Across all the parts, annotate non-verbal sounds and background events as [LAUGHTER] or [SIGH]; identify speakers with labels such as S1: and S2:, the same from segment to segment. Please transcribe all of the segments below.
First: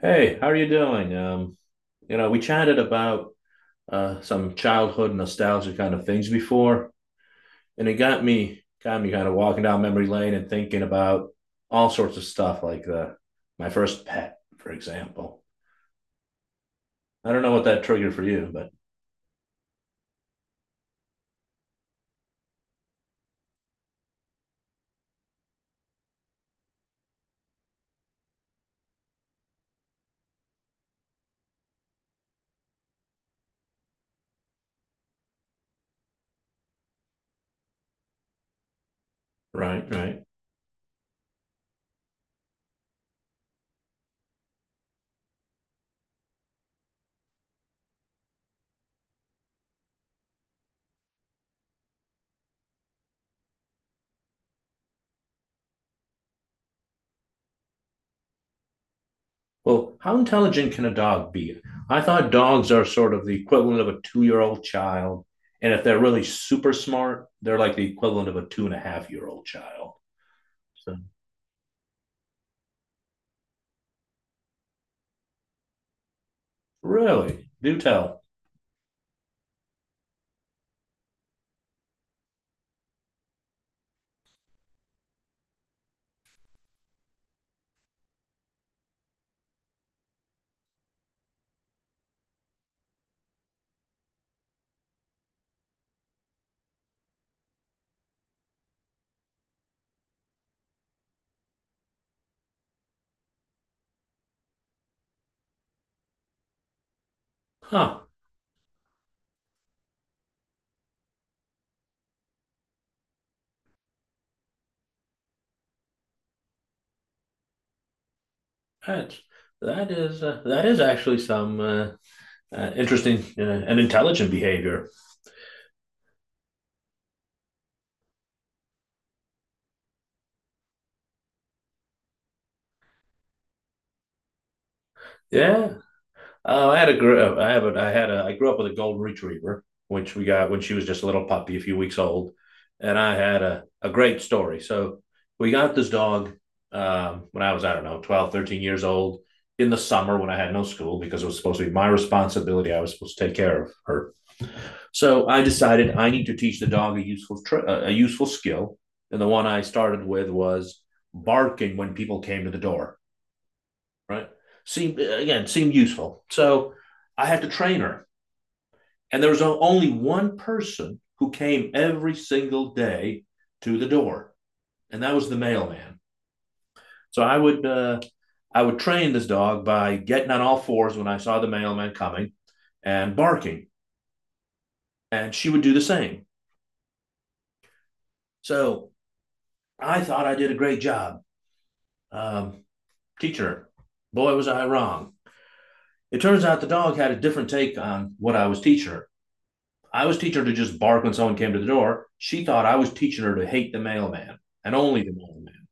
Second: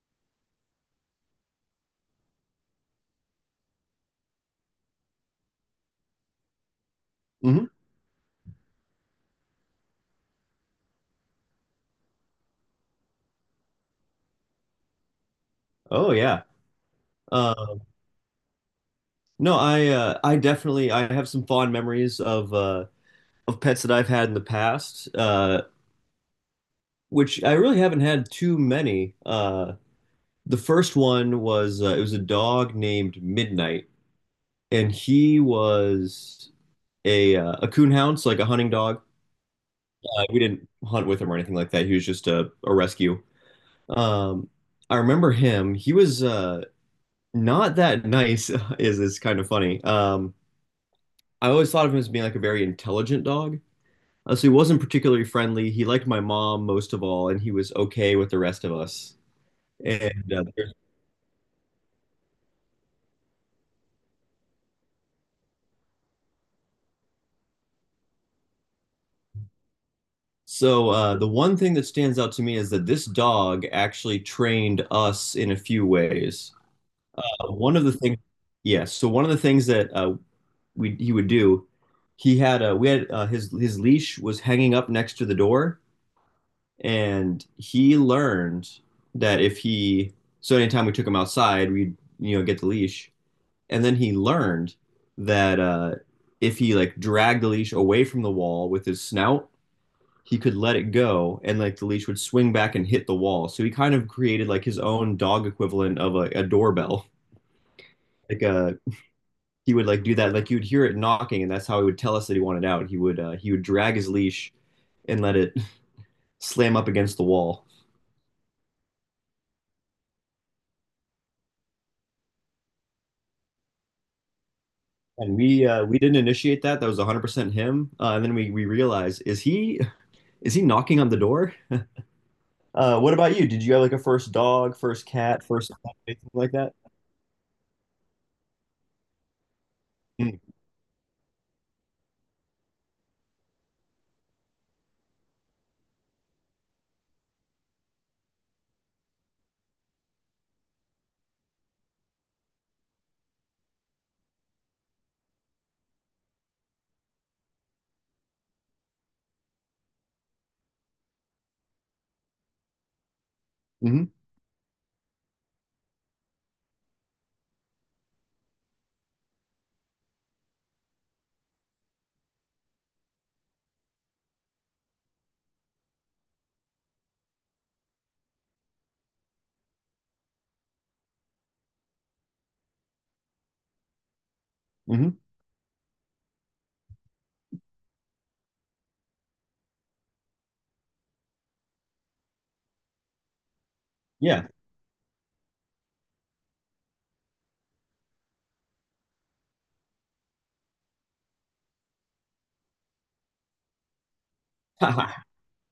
S1: Hey, how are you doing? We chatted about some childhood nostalgia kind of things before,
S2: Hmm.
S1: and it got me kind of walking down memory lane and thinking about all sorts of stuff like the my first pet, for example.
S2: Oh yeah.
S1: I don't know
S2: Uh,
S1: what that triggered for you, but
S2: no, I definitely I have some fond memories of pets that I've had in the past, which I really haven't had too many. The first one was it was a dog named Midnight, and he was a coonhound, so like a hunting dog.
S1: right, right.
S2: We didn't hunt with him or anything like that. He was just a rescue. Um, I remember him. He was not that nice. [LAUGHS] Is kind of funny. I always thought of him as being like a very intelligent dog. So he wasn't particularly friendly. He liked my mom most of all, and he was okay with the rest of us.
S1: Well, how
S2: And
S1: intelligent can a dog be? I thought dogs are sort of the equivalent of a 2-year-old child, and if they're really super smart, they're like the equivalent of a 2.5-year-old old child.
S2: so
S1: So,
S2: The one thing that stands out to me is that this dog actually trained us in a few ways.
S1: really?
S2: One
S1: Do
S2: of the things,
S1: tell.
S2: yes. Yeah, so one of the things that we he would do, he had we had his leash was hanging up next to the door, and he learned that if he so anytime we took him outside, we'd you know get the leash, and then he learned that if he like dragged the leash away from the wall with his snout, he could let it go, and like the leash would swing back and hit the wall. So he kind of created like his own dog equivalent of a doorbell. [LAUGHS]
S1: Huh.
S2: Like uh, he would like do that. Like you'd hear it knocking, and that's how he would tell us that he wanted out. He would drag his leash and let it [LAUGHS] slam up against the wall.
S1: That's that is that is actually some interesting and intelligent behavior.
S2: And we We didn't initiate that. That was 100% him. And then we realized, is he, is he knocking on the door? What about you? Did you have like a first dog, first cat, first
S1: Yeah.
S2: anything like that?
S1: I have a I had a I grew up with a golden retriever, which we got when she was just a little puppy, a few weeks old, and I had a great story. So we got this dog when I was I don't know 12, 13 years old in the summer when I had no school because it was supposed to be my responsibility. I was supposed to take care of her. So I decided I need to teach the dog a useful skill, and the one I started with was barking when people came to the door.
S2: Mm-hmm.
S1: Right? Seemed useful. So I had to train her, and there was only one person who came every single day to the door, and that was the mailman. So I would train this dog by getting on all fours when I saw the mailman coming, and barking,
S2: Mm-hmm.
S1: and she would do the same. So I thought I did a great job, um, teacher. Boy,
S2: Yeah.
S1: was I wrong. It turns out the dog had a different take on what I was teaching her. I was teaching her to just bark when someone came to the door. She thought I was teaching her to hate the mailman, and only the
S2: [LAUGHS]
S1: mailman.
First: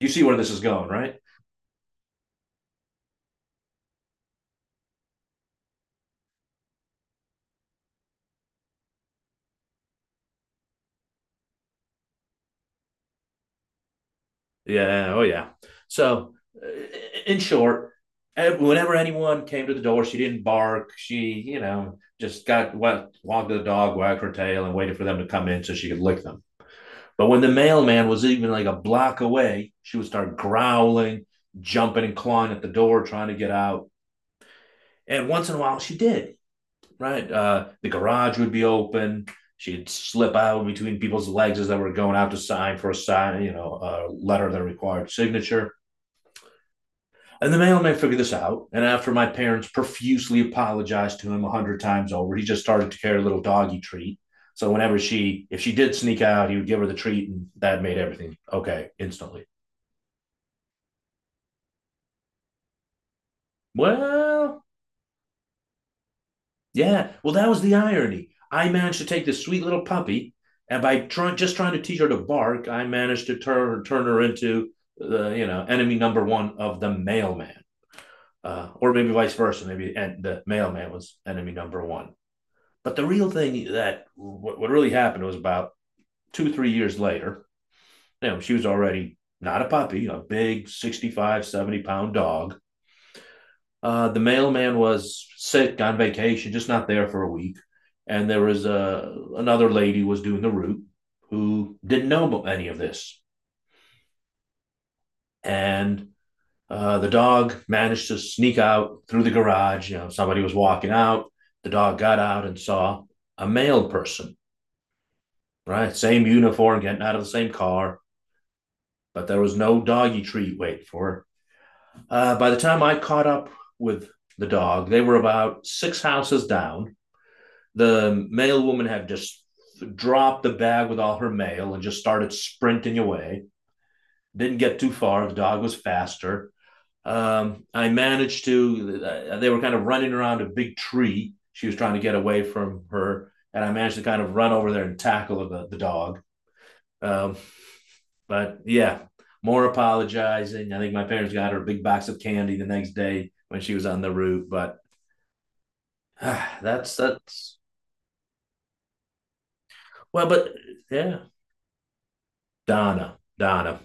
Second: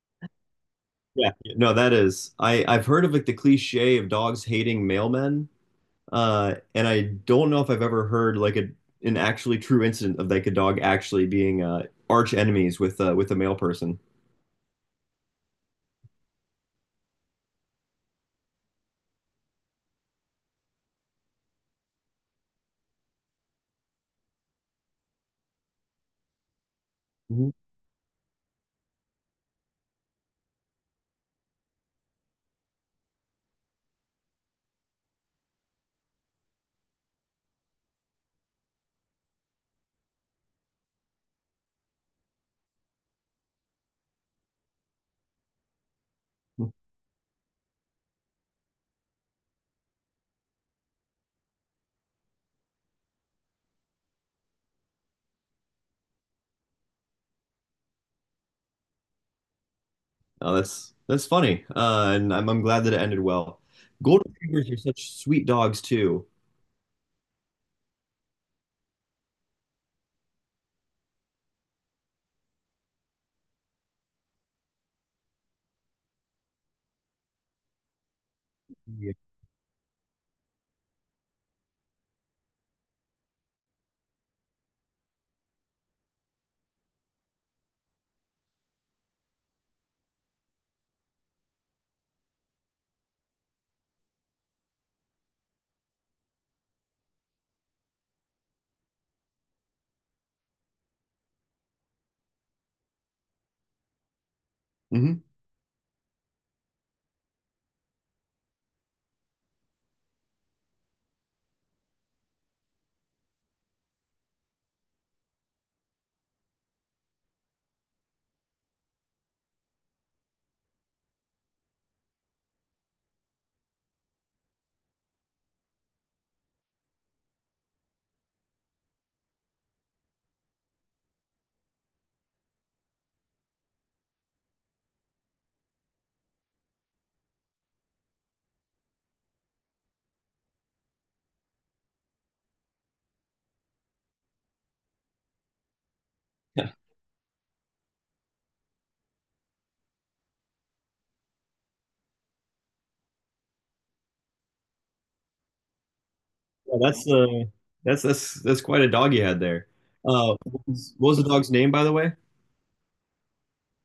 S1: You see where this is going, right?
S2: Yeah. No, that is. I've heard of like the cliche of dogs hating mailmen, and I don't know if I've ever heard like a an actually true incident of like a dog actually being arch enemies with a male person.
S1: Yeah. Oh, yeah. So, uh, in short, whenever anyone came to the door, she didn't bark. She, you know, just got wet, walked to the dog, wagged her tail, and waited for them to come in so she could lick them. But when the
S2: Mhm.
S1: mailman was even like a block away, she would start growling, jumping and clawing at the door, trying to get out. And once in a while, she did, right? The garage would be open. She'd slip out between people's legs as they were going out to sign for a sign, you know, a letter that required signature. And the mailman figured this out. And after my parents profusely apologized to him 100 times over, he just started to carry a little doggy treat. So whenever she, if she did sneak out, he would give her the treat, and that made everything okay instantly.
S2: Oh, that's funny, and I'm glad that it ended well. Golden
S1: Well,
S2: retrievers are such sweet dogs too.
S1: yeah. Well, that was the irony. I managed to take this sweet little puppy, and by trying to teach her to bark, I managed to turn her into the enemy number one of the mailman, or maybe
S2: Yeah.
S1: vice versa. Maybe and the mailman was enemy number one. But the real thing that what really happened was about 2-3 years later. You know, she was already not a puppy, a big 65-pound dog. The mailman was sick on vacation, just not there for a week. And there was a another lady was doing the route who didn't know any of this.
S2: Hmm.
S1: And the dog managed to sneak out through the garage. You know, somebody was walking out. The dog got out and saw a male person, right? Same uniform, getting out of the same car, but there was no doggy treat wait for her. By the time I caught up with the dog, they were about six houses down. The mail woman had just dropped the bag with all her mail and just started sprinting away. Didn't get too far. The dog was faster. I managed to, they were kind of running around a big tree. She was trying to get away from her. And I managed to kind of run over there and tackle the dog. Um, but yeah, more apologizing. I think my parents got her a big box of candy the next day when she was on the route. But uh,
S2: Yeah,
S1: that's,
S2: that's uh
S1: that's,
S2: that's that's that's quite a dog you had there.
S1: well, but
S2: What was
S1: yeah,
S2: the dog's name, by the way?
S1: Donna, Donna,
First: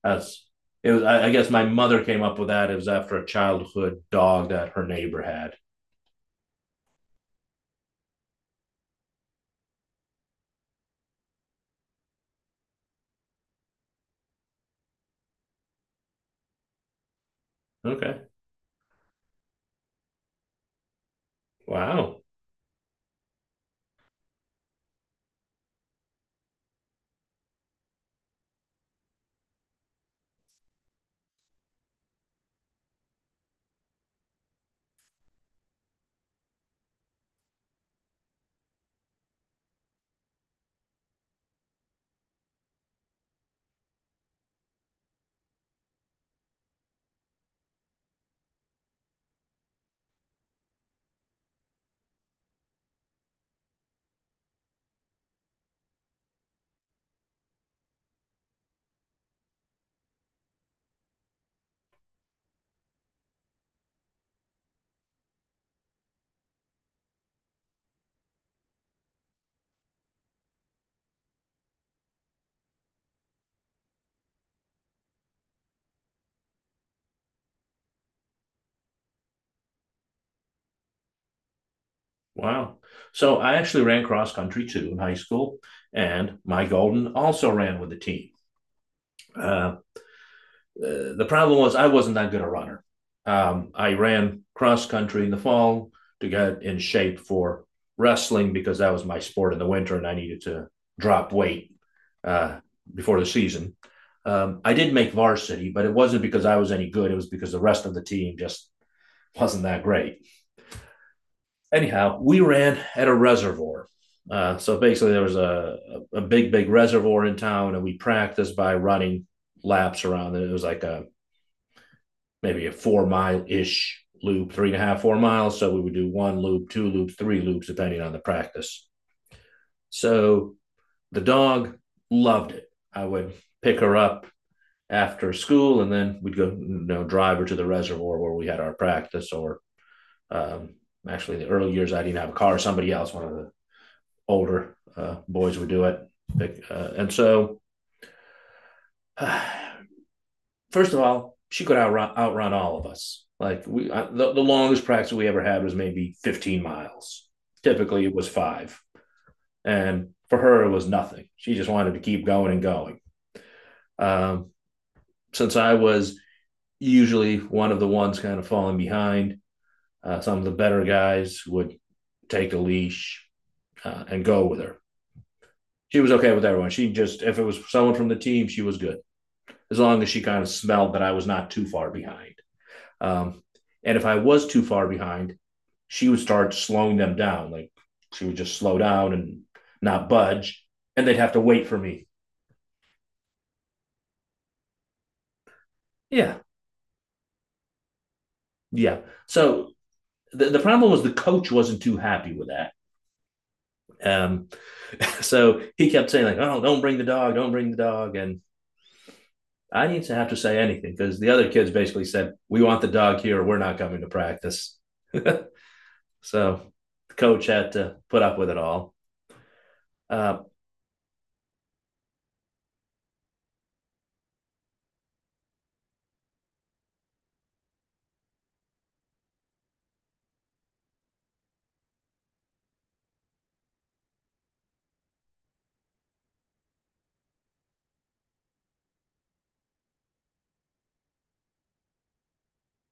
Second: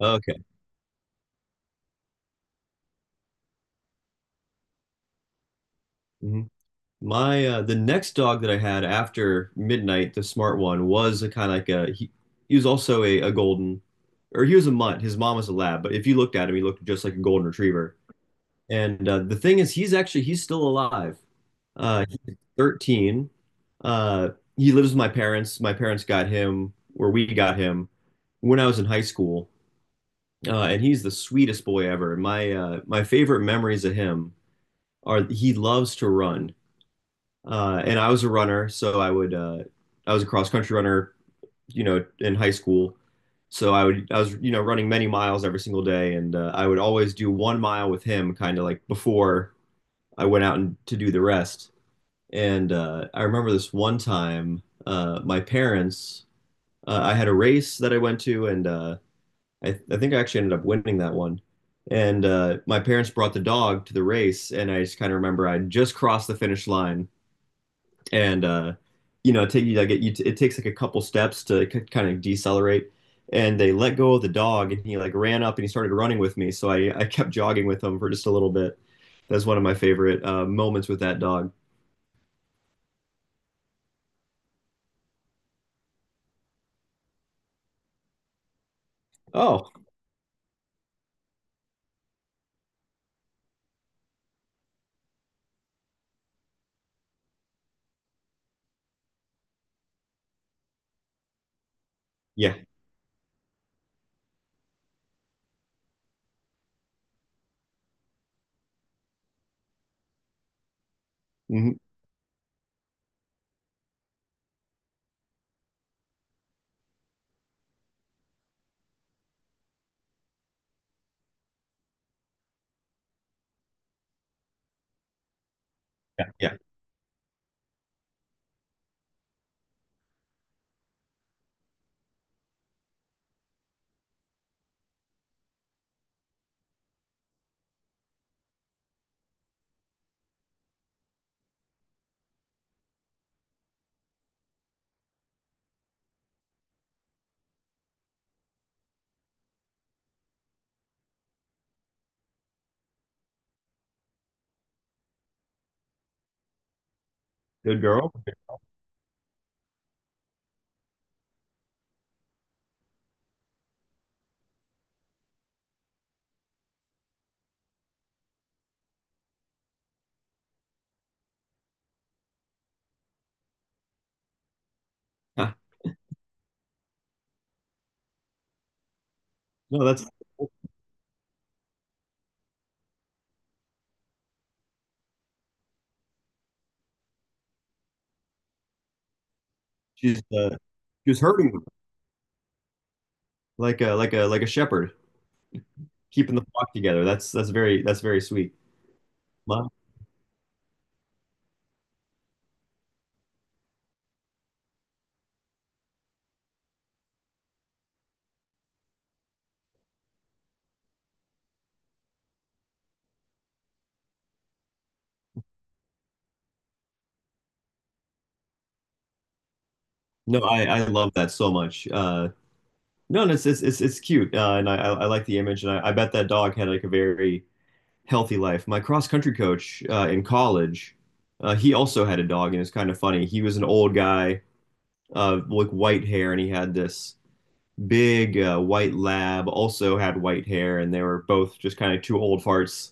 S2: Okay.
S1: as it was. I guess my mother came up with that. It was after a childhood dog that her neighbor had.
S2: Hmm. My the next dog that I had after midnight, the smart one, was a kind of like a he was also a golden, or he was a mutt. His mom was a lab, but if you looked at him, he looked just like a golden retriever.
S1: Okay.
S2: And The thing is, he's still alive.
S1: Wow.
S2: He's 13. Uh, he lives with my parents. My parents got him or we got him when I was in high school. And he's the sweetest boy ever. My my favorite memories of him are he loves to run, and I was a cross country runner, you know, in high school. So I was you know running many miles every single day, and I would always do 1 mile with him, kind of like before I went out and to do the rest. And I remember this one time, I had a race that I went to, and I think I actually ended up winning that one. And my parents brought the dog to the race, and I just kind of remember I just crossed the finish line, and you know, take you like it, you t- it takes like a couple steps to kind of decelerate, and they let go of the dog, and he like ran up and he started running with me, so I kept jogging with him for just a little bit. That's one of my favorite moments with that dog.
S1: Wow. So I actually ran cross country too in high school, and my golden also ran with the team.
S2: Oh
S1: Um, the problem was I wasn't that good a runner. I ran cross country in the fall to get in shape for wrestling because that was my sport in the winter and I needed to drop weight
S2: yeah.
S1: uh, before the season. I did make varsity, but it wasn't because I was any good. It was because the rest of the team just wasn't that great.
S2: Hmm.
S1: Anyhow, we ran at a reservoir. So basically, there was a big, big reservoir in town, and we practiced by running laps around it. It was like a maybe a 4-mile ish loop, three and a half, 4 miles. So we would do
S2: Yeah,
S1: one
S2: yeah,
S1: loop, two loops, three loops, depending on the practice. So the dog loved it. I would pick her up after school and then we'd go, you know, drive her to the reservoir where we had our practice. Or um, actually, the early years, I didn't have a car. Somebody else, one of the older boys would do it. Pick, and so Uh, First of all, she could outrun all of us. Like the longest practice we ever had was maybe 15 miles.
S2: good
S1: Typically,
S2: girl.
S1: it was five, and for her, it was nothing. She just wanted to keep going and going. Um, since I was usually one of the ones kind of falling behind, some of the better guys would take a leash and go with her.
S2: Huh.
S1: She was okay with everyone. She just, if it was someone from the team, she was good as
S2: No,
S1: long
S2: that's
S1: as she kind of smelled that I was not too far behind. Um, and if I was too far behind, she would start slowing them down. Like she would just slow down and not
S2: she's uh,
S1: budge, and
S2: she
S1: they'd
S2: was
S1: have to
S2: herding them
S1: wait for me.
S2: like a like a like a shepherd, keeping
S1: Yeah,
S2: the flock together. That's very sweet.
S1: yeah.
S2: Wow.
S1: So the problem was the coach wasn't too happy with that. Um, so he kept saying like, "Oh, don't bring the dog, don't bring the dog," and I didn't have to say anything because the other kids basically said, "We want the dog here. We're not coming to practice." So the coach had to put up with it all.
S2: No,
S1: Uh,
S2: I love that so much. No, and it's cute, and I like the image, and I bet that dog had like a very healthy life. My cross country coach in college, he also had a dog, and it's kind of funny. He was an old guy, like white hair, and he had this big white lab. Also had white hair, and they were both just kind of two old farts.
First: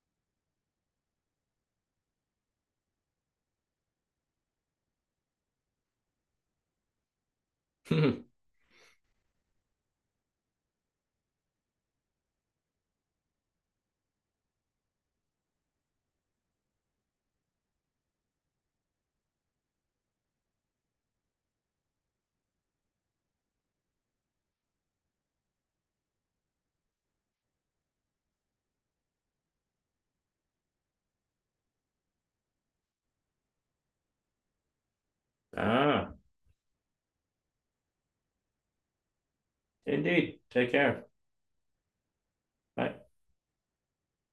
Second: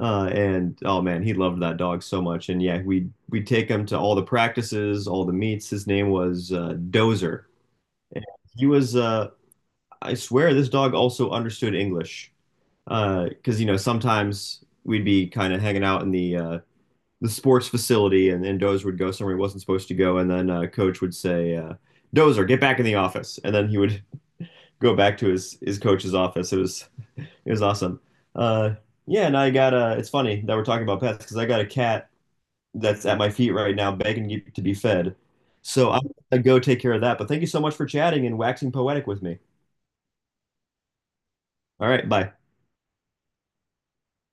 S2: And Oh man, he loved that dog so much. And yeah, we we'd take him to all the practices, all the meets. His name was Dozer.
S1: [LAUGHS]
S2: He was, I swear, this dog also understood English. Because you know, sometimes we'd be kind of hanging out in the sports facility, and then Dozer would go somewhere he wasn't supposed to go, and then coach would say, "Dozer, get back in the office," and then he would [LAUGHS] go back to his coach's office. It was awesome. Uh, yeah, and I got a. It's funny that we're talking about pets because I got a cat that's at my feet right now, begging to be fed. So I'm
S1: ah,
S2: gonna go take care of that. But thank you so much for chatting and waxing poetic with me.
S1: indeed. Take care.
S2: All right, bye.
S1: Bye.